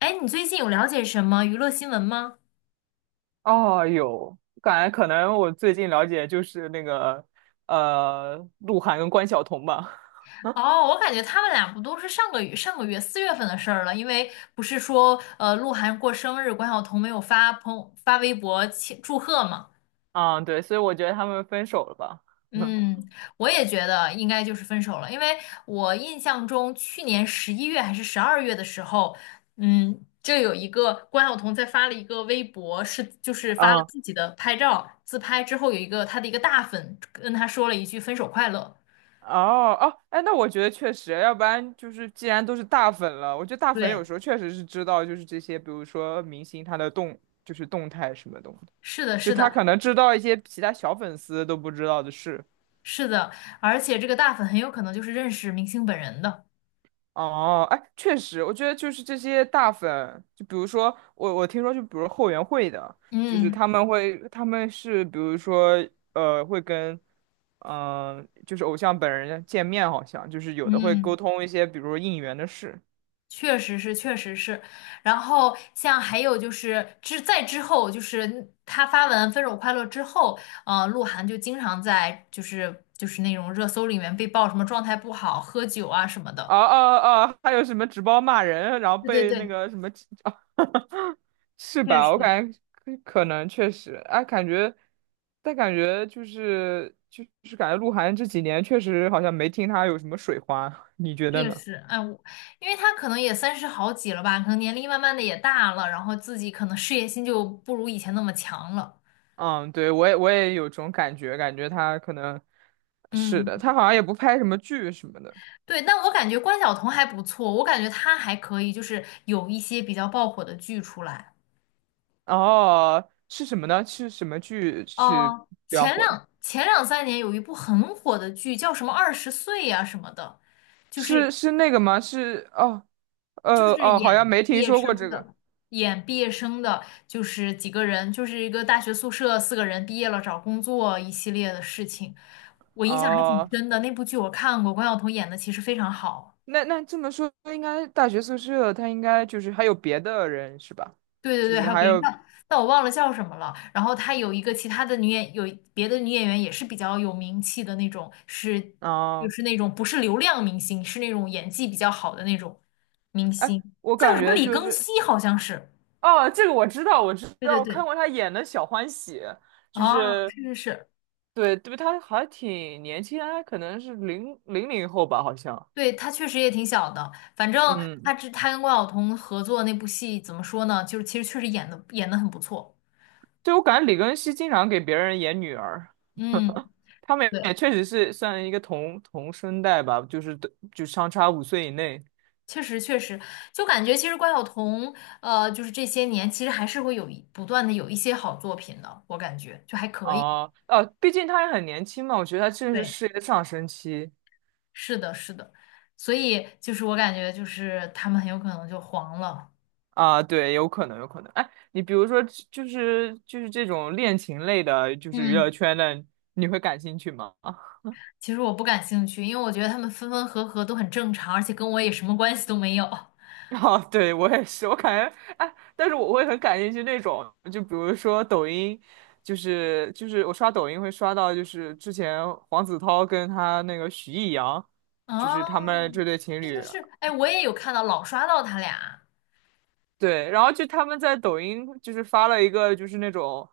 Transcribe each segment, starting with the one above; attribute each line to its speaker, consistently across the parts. Speaker 1: 哎，你最近有了解什么娱乐新闻吗？
Speaker 2: 哦，有，感觉可能我最近了解就是那个鹿晗跟关晓彤吧。
Speaker 1: 哦，我感觉他们俩不都是上个月4月份的事儿了，因为不是说鹿晗过生日，关晓彤没有发朋友发微博庆祝贺嘛？
Speaker 2: 啊，对，所以我觉得他们分手了吧。
Speaker 1: 嗯，我也觉得应该就是分手了，因为我印象中去年11月还是12月的时候，就有一个关晓彤在发了一个微博，就是发
Speaker 2: 啊，
Speaker 1: 了
Speaker 2: 哦
Speaker 1: 自己的拍照自拍之后，有一个她的一个大粉跟她说了一句分手快乐。
Speaker 2: 哦，哎，那我觉得确实，要不然就是既然都是大粉了，我觉得大粉有
Speaker 1: 对，
Speaker 2: 时候确实是知道，就是这些，比如说明星他的动，就是动态什么东西
Speaker 1: 是的，
Speaker 2: 就
Speaker 1: 是
Speaker 2: 他
Speaker 1: 的，
Speaker 2: 可能知道一些其他小粉丝都不知道的事。
Speaker 1: 是的，而且这个大粉很有可能就是认识明星本人的。
Speaker 2: 哦，哎，确实，我觉得就是这些大粉，就比如说我听说，就比如后援会的，就是
Speaker 1: 嗯
Speaker 2: 他们会，他们是比如说，会跟，嗯、就是偶像本人见面，好像就是有的会
Speaker 1: 嗯，
Speaker 2: 沟通一些，比如应援的事。
Speaker 1: 确实是，确实是。然后像还有就是在之后，就是他发文《分手快乐》之后，鹿晗就经常在就是那种热搜里面被曝什么状态不好、喝酒啊什么的。
Speaker 2: 啊啊啊！还有什么直播骂人，然后
Speaker 1: 对对
Speaker 2: 被那
Speaker 1: 对，
Speaker 2: 个什么是
Speaker 1: 确
Speaker 2: 吧？我
Speaker 1: 实
Speaker 2: 感觉可能确实，哎，感觉，但感觉就是感觉鹿晗这几年确实好像没听他有什么水花，你觉得
Speaker 1: 确
Speaker 2: 呢？
Speaker 1: 实，哎，我因为他可能也三十好几了吧，可能年龄慢慢的也大了，然后自己可能事业心就不如以前那么强了。
Speaker 2: 嗯，对，我也有种感觉，感觉他可能是的，
Speaker 1: 嗯。
Speaker 2: 他好像也不拍什么剧什么的。
Speaker 1: 对，但我感觉关晓彤还不错，我感觉她还可以，就是有一些比较爆火的剧出来。
Speaker 2: 哦，是什么呢？是什么剧是
Speaker 1: 哦，
Speaker 2: 比较
Speaker 1: 前
Speaker 2: 火的？
Speaker 1: 两前两三年有一部很火的剧，叫什么《二十岁》呀什么的，就是
Speaker 2: 是是那个吗？是哦，
Speaker 1: 就是
Speaker 2: 好像
Speaker 1: 演
Speaker 2: 没
Speaker 1: 毕
Speaker 2: 听
Speaker 1: 业
Speaker 2: 说过
Speaker 1: 生
Speaker 2: 这个。
Speaker 1: 的，演毕业生的，就是几个人，就是一个大学宿舍4个人毕业了找工作一系列的事情，我印象还挺
Speaker 2: 哦
Speaker 1: 深的。那部剧我看过，关晓彤演的其实非常好。
Speaker 2: 那那这么说，应该大学宿舍他应该就是还有别的人是吧？
Speaker 1: 对对
Speaker 2: 就
Speaker 1: 对，
Speaker 2: 是
Speaker 1: 还有
Speaker 2: 还
Speaker 1: 别人，
Speaker 2: 有
Speaker 1: 但我忘了叫什么了。然后她有别的女演员也是比较有名气的那种，是就
Speaker 2: 啊、
Speaker 1: 是那种不是流量明星，是那种演技比较好的那种明星，
Speaker 2: 我
Speaker 1: 叫
Speaker 2: 感
Speaker 1: 什么
Speaker 2: 觉
Speaker 1: 李
Speaker 2: 就
Speaker 1: 庚
Speaker 2: 是
Speaker 1: 希好像是。
Speaker 2: 哦，这个我知道，我知
Speaker 1: 对
Speaker 2: 道，
Speaker 1: 对
Speaker 2: 我看
Speaker 1: 对，
Speaker 2: 过他演的《小欢喜》，就
Speaker 1: 啊，
Speaker 2: 是
Speaker 1: 是是是，
Speaker 2: 对对，他还挺年轻他可能是零后吧，好像。
Speaker 1: 对，她确实也挺小的。反正她
Speaker 2: 嗯，
Speaker 1: 之她跟关晓彤合作那部戏，怎么说呢？就是其实确实演的很不错。
Speaker 2: 对，我感觉李庚希经常给别人演女儿，
Speaker 1: 嗯，
Speaker 2: 他们
Speaker 1: 对。
Speaker 2: 也确实是算一个同生代吧，就是就相差5岁以内。
Speaker 1: 确实，确实，就感觉其实关晓彤，就是这些年其实还是会不断的有一些好作品的，我感觉就还可以。
Speaker 2: 哦，哦，毕竟他也很年轻嘛，我觉得他正是
Speaker 1: 对，
Speaker 2: 事业的上升期
Speaker 1: 是的，是的，所以就是我感觉就是他们很有可能就黄了。
Speaker 2: 啊，对，有可能，有可能。哎，你比如说，就是这种恋情类的，就是娱乐
Speaker 1: 嗯，
Speaker 2: 圈的，你会感兴趣吗？
Speaker 1: 其实我不感兴趣，因为我觉得他们分分合合都很正常，而且跟我也什么关系都没有。
Speaker 2: 哦，对，我也是，我感觉，哎，但是我会很感兴趣那种，就比如说抖音，就是我刷抖音会刷到，就是之前黄子韬跟他那个许艺洋，就是他们
Speaker 1: 哦，
Speaker 2: 这对情侣。
Speaker 1: 哎，我也有看到老刷到他俩。
Speaker 2: 对，然后就他们在抖音就是发了一个就是那种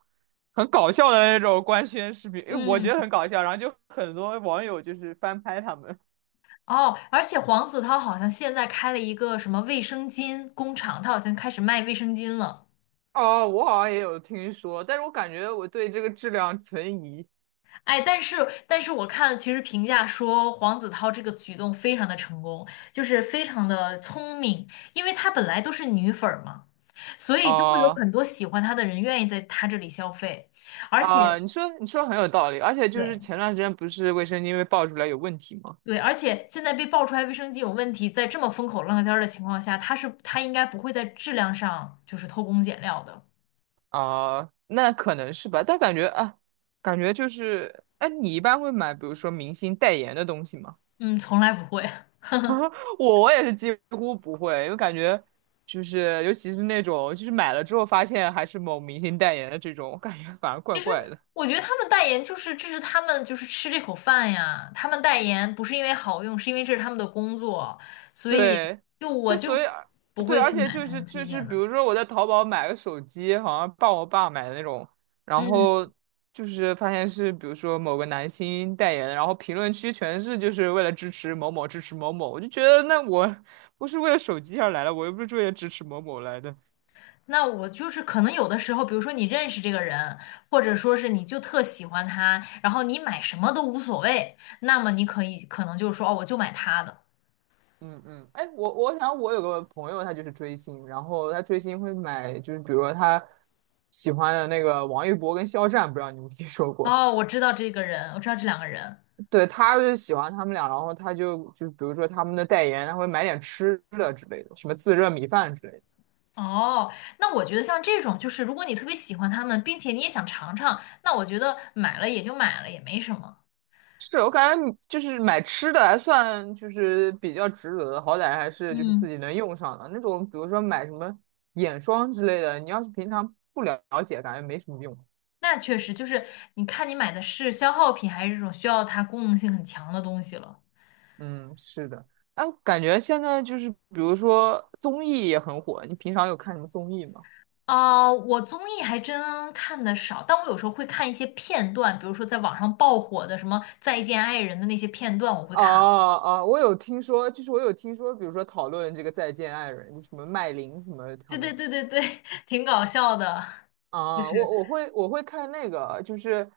Speaker 2: 很搞笑的那种官宣视频，因为我觉
Speaker 1: 嗯，
Speaker 2: 得很搞笑，然后就很多网友就是翻拍他们。
Speaker 1: 哦，而且黄子韬好像现在开了一个什么卫生巾工厂，他好像开始卖卫生巾了。
Speaker 2: 哦，我好像也有听说，但是我感觉我对这个质量存疑。
Speaker 1: 哎，但是我看其实评价说黄子韬这个举动非常的成功，就是非常的聪明，因为她本来都是女粉儿嘛，所以就会有
Speaker 2: 哦，
Speaker 1: 很多喜欢她的人愿意在她这里消费，而
Speaker 2: 啊，
Speaker 1: 且
Speaker 2: 你说很有道理，而且就是
Speaker 1: 对
Speaker 2: 前段时间不是卫生巾被爆出来有问题吗？
Speaker 1: 对，而且现在被爆出来卫生巾有问题，在这么风口浪尖儿的情况下，她应该不会在质量上就是偷工减料的，
Speaker 2: 啊，那可能是吧，但感觉啊，感觉就是，哎，你一般会买比如说明星代言的东西吗？
Speaker 1: 嗯，从来不会。
Speaker 2: 我也是几乎不会，因为感觉就是尤其是那种就是买了之后发现还是某明星代言的这种，我感觉反而怪怪的。
Speaker 1: 我觉得他们代言就是这是他们就是吃这口饭呀，他们代言不是因为好用，是因为这是他们的工作，所以
Speaker 2: 对，
Speaker 1: 就我
Speaker 2: 就所以
Speaker 1: 就不
Speaker 2: 对，
Speaker 1: 会
Speaker 2: 而
Speaker 1: 去
Speaker 2: 且
Speaker 1: 买
Speaker 2: 就
Speaker 1: 他
Speaker 2: 是
Speaker 1: 们
Speaker 2: 就
Speaker 1: 推
Speaker 2: 是，
Speaker 1: 荐
Speaker 2: 比
Speaker 1: 的。
Speaker 2: 如说我在淘宝买个手机，好像帮我爸买的那种，然
Speaker 1: 嗯，
Speaker 2: 后就是发现是比如说某个男星代言的，然后评论区全是就是为了支持某某，我就觉得那我 不是为了手机而来的，我又不是为了支持某某来的。
Speaker 1: 那我就是可能有的时候，比如说你认识这个人，或者说是你就特喜欢他，然后你买什么都无所谓，那么你可能就是说哦，我就买他的。
Speaker 2: 嗯嗯，哎，我想我有个朋友，他就是追星，然后他追星会买，就是比如说他喜欢的那个王一博跟肖战，不知道你们听说过？
Speaker 1: 哦，我知道这个人，我知道这2个人，
Speaker 2: 对，他就喜欢他们俩，然后他就就比如说他们的代言，他会买点吃的之类的，什么自热米饭之类的。
Speaker 1: 哦，那我觉得像这种，就是如果你特别喜欢它们，并且你也想尝尝，那我觉得买了也就买了，也没什么。
Speaker 2: 是我感觉就是买吃的还算就是比较值得的，好歹还是就是
Speaker 1: 嗯，
Speaker 2: 自己能用上的那种，比如说买什么眼霜之类的，你要是平常不了解，感觉没什么用。
Speaker 1: 那确实就是你看你买的是消耗品，还是这种需要它功能性很强的东西了。
Speaker 2: 嗯，是的，哎，感觉现在就是，比如说综艺也很火，你平常有看什么综艺吗？
Speaker 1: 啊、我综艺还真看的少，但我有时候会看一些片段，比如说在网上爆火的什么《再见爱人》的那些片段，我会看。
Speaker 2: 啊啊，我有听说，比如说讨论这个《再见爱人》，就什么麦琳什么他
Speaker 1: 对对
Speaker 2: 们
Speaker 1: 对对对，挺搞笑的，就
Speaker 2: 啊，
Speaker 1: 是。
Speaker 2: 我会看那个，就是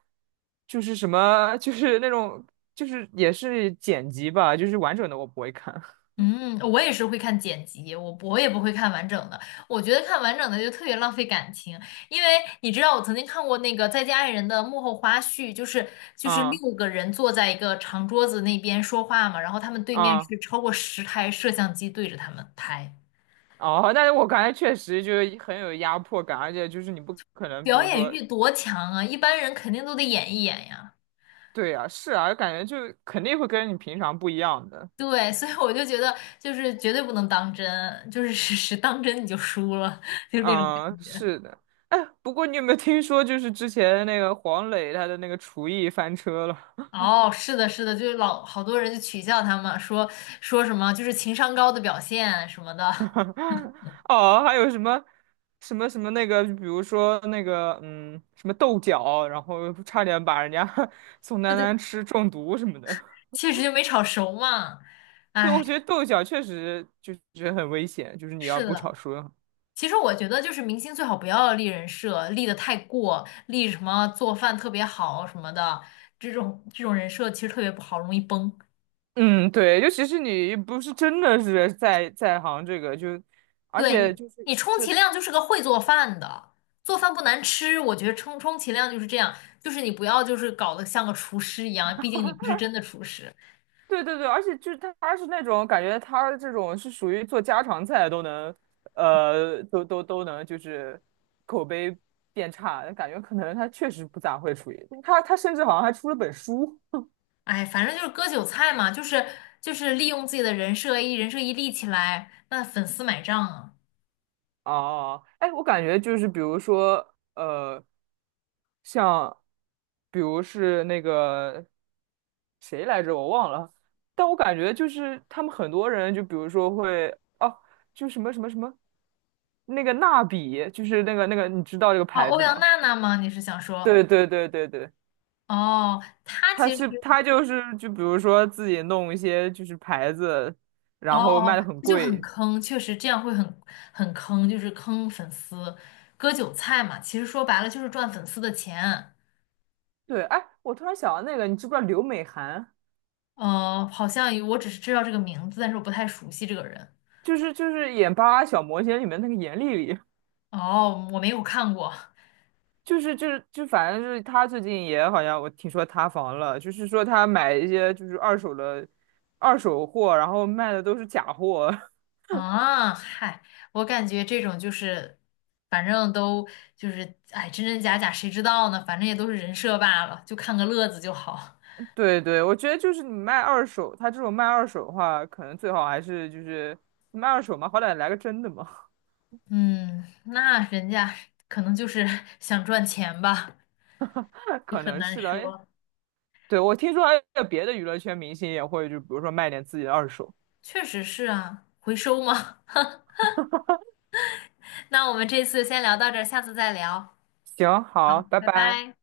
Speaker 2: 就是什么，就是那种就是也是剪辑吧，就是完整的我不会看。
Speaker 1: 嗯，我也是会看剪辑，我也不会看完整的。我觉得看完整的就特别浪费感情，因为你知道我曾经看过那个《再见爱人》的幕后花絮，就是
Speaker 2: 啊
Speaker 1: 6个人坐在一个长桌子那边说话嘛，然后他们对面
Speaker 2: 啊
Speaker 1: 是超过10台摄像机对着他们拍，
Speaker 2: 哦，但是我感觉确实就是很有压迫感，而且就是你不可能，比
Speaker 1: 表
Speaker 2: 如
Speaker 1: 演
Speaker 2: 说
Speaker 1: 欲多强啊！一般人肯定都得演一演呀。
Speaker 2: 对呀，是啊，感觉就肯定会跟你平常不一样的。
Speaker 1: 对，所以我就觉得就是绝对不能当真，就是当真你就输了，就是那种感
Speaker 2: 嗯，
Speaker 1: 觉。
Speaker 2: 是的。哎，不过你有没有听说，就是之前那个黄磊他的那个厨艺翻车了？
Speaker 1: 哦，是的，是的，就是老好多人就取笑他们，说什么就是情商高的表现什么的，
Speaker 2: 哦，还有什么什么那个，比如说那个嗯，什么豆角，然后差点把人家 宋
Speaker 1: 对
Speaker 2: 丹
Speaker 1: 对，
Speaker 2: 丹吃中毒什么的。
Speaker 1: 确实就没炒熟嘛。
Speaker 2: 对，
Speaker 1: 哎，
Speaker 2: 我觉得豆角确实就觉得很危险，就是你要
Speaker 1: 是
Speaker 2: 不炒
Speaker 1: 的，
Speaker 2: 熟。
Speaker 1: 其实我觉得就是明星最好不要立人设，立的太过，立什么做饭特别好什么的，这种人设其实特别不好，容易崩。
Speaker 2: 嗯，对，就其实你不是真的是在在行这个，就而
Speaker 1: 对
Speaker 2: 且
Speaker 1: 你，
Speaker 2: 就是
Speaker 1: 你充
Speaker 2: 对
Speaker 1: 其量就是个会做饭的，做饭不难吃，我觉得充其量就是这样，就是你不要就是搞得像个厨师一样，毕竟你不是真的厨师。
Speaker 2: 对，而且就是他是那种感觉，他这种是属于做家常菜都能，都能就是口碑变差，感觉可能他确实不咋会厨艺，他甚至好像还出了本书
Speaker 1: 哎，反正就是割韭菜嘛，就是利用自己的人设一立起来，那粉丝买账啊。
Speaker 2: 哦，哎，我感觉就是比如说像比如是那个谁来着，我忘了，但我感觉就是他们很多人，就比如说会哦，就什么什么什么那个蜡笔，就是那个，你知道这个
Speaker 1: 哦，
Speaker 2: 牌
Speaker 1: 欧
Speaker 2: 子
Speaker 1: 阳
Speaker 2: 吗？
Speaker 1: 娜娜吗？你是想说？
Speaker 2: 对，
Speaker 1: 哦，她
Speaker 2: 他
Speaker 1: 其实
Speaker 2: 是他就是就比如说自己弄一些就是牌子，
Speaker 1: 哦
Speaker 2: 然后卖
Speaker 1: 哦，
Speaker 2: 的很
Speaker 1: 这就很
Speaker 2: 贵。
Speaker 1: 坑，确实这样会很坑，就是坑粉丝，割韭菜嘛。其实说白了就是赚粉丝的钱。
Speaker 2: 对，哎，我突然想到那个，你知不知道刘美含？
Speaker 1: 好像我只是知道这个名字，但是我不太熟悉这个人。
Speaker 2: 就是演《巴啦小魔仙》里面那个严莉莉。
Speaker 1: 哦，我没有看过。
Speaker 2: 就是就是就反正就是他最近也好像我听说塌房了，就是说他买一些就是二手的二手货，然后卖的都是假货。
Speaker 1: 啊，嗨，我感觉这种就是，反正都就是，哎，真真假假谁知道呢？反正也都是人设罢了，就看个乐子就好。
Speaker 2: 对对，我觉得就是你卖二手，他这种卖二手的话，可能最好还是就是卖二手嘛，好歹来个真的嘛，
Speaker 1: 嗯，那人家可能就是 想赚钱吧，就
Speaker 2: 可
Speaker 1: 很
Speaker 2: 能
Speaker 1: 难
Speaker 2: 是的。哎
Speaker 1: 说。
Speaker 2: 对，我听说还有别的娱乐圈明星也会，就比如说卖点自己的二手。
Speaker 1: 确实是啊，回收吗？那我们这次先聊到这儿，下次再聊，
Speaker 2: 行，好，拜
Speaker 1: 拜
Speaker 2: 拜。
Speaker 1: 拜。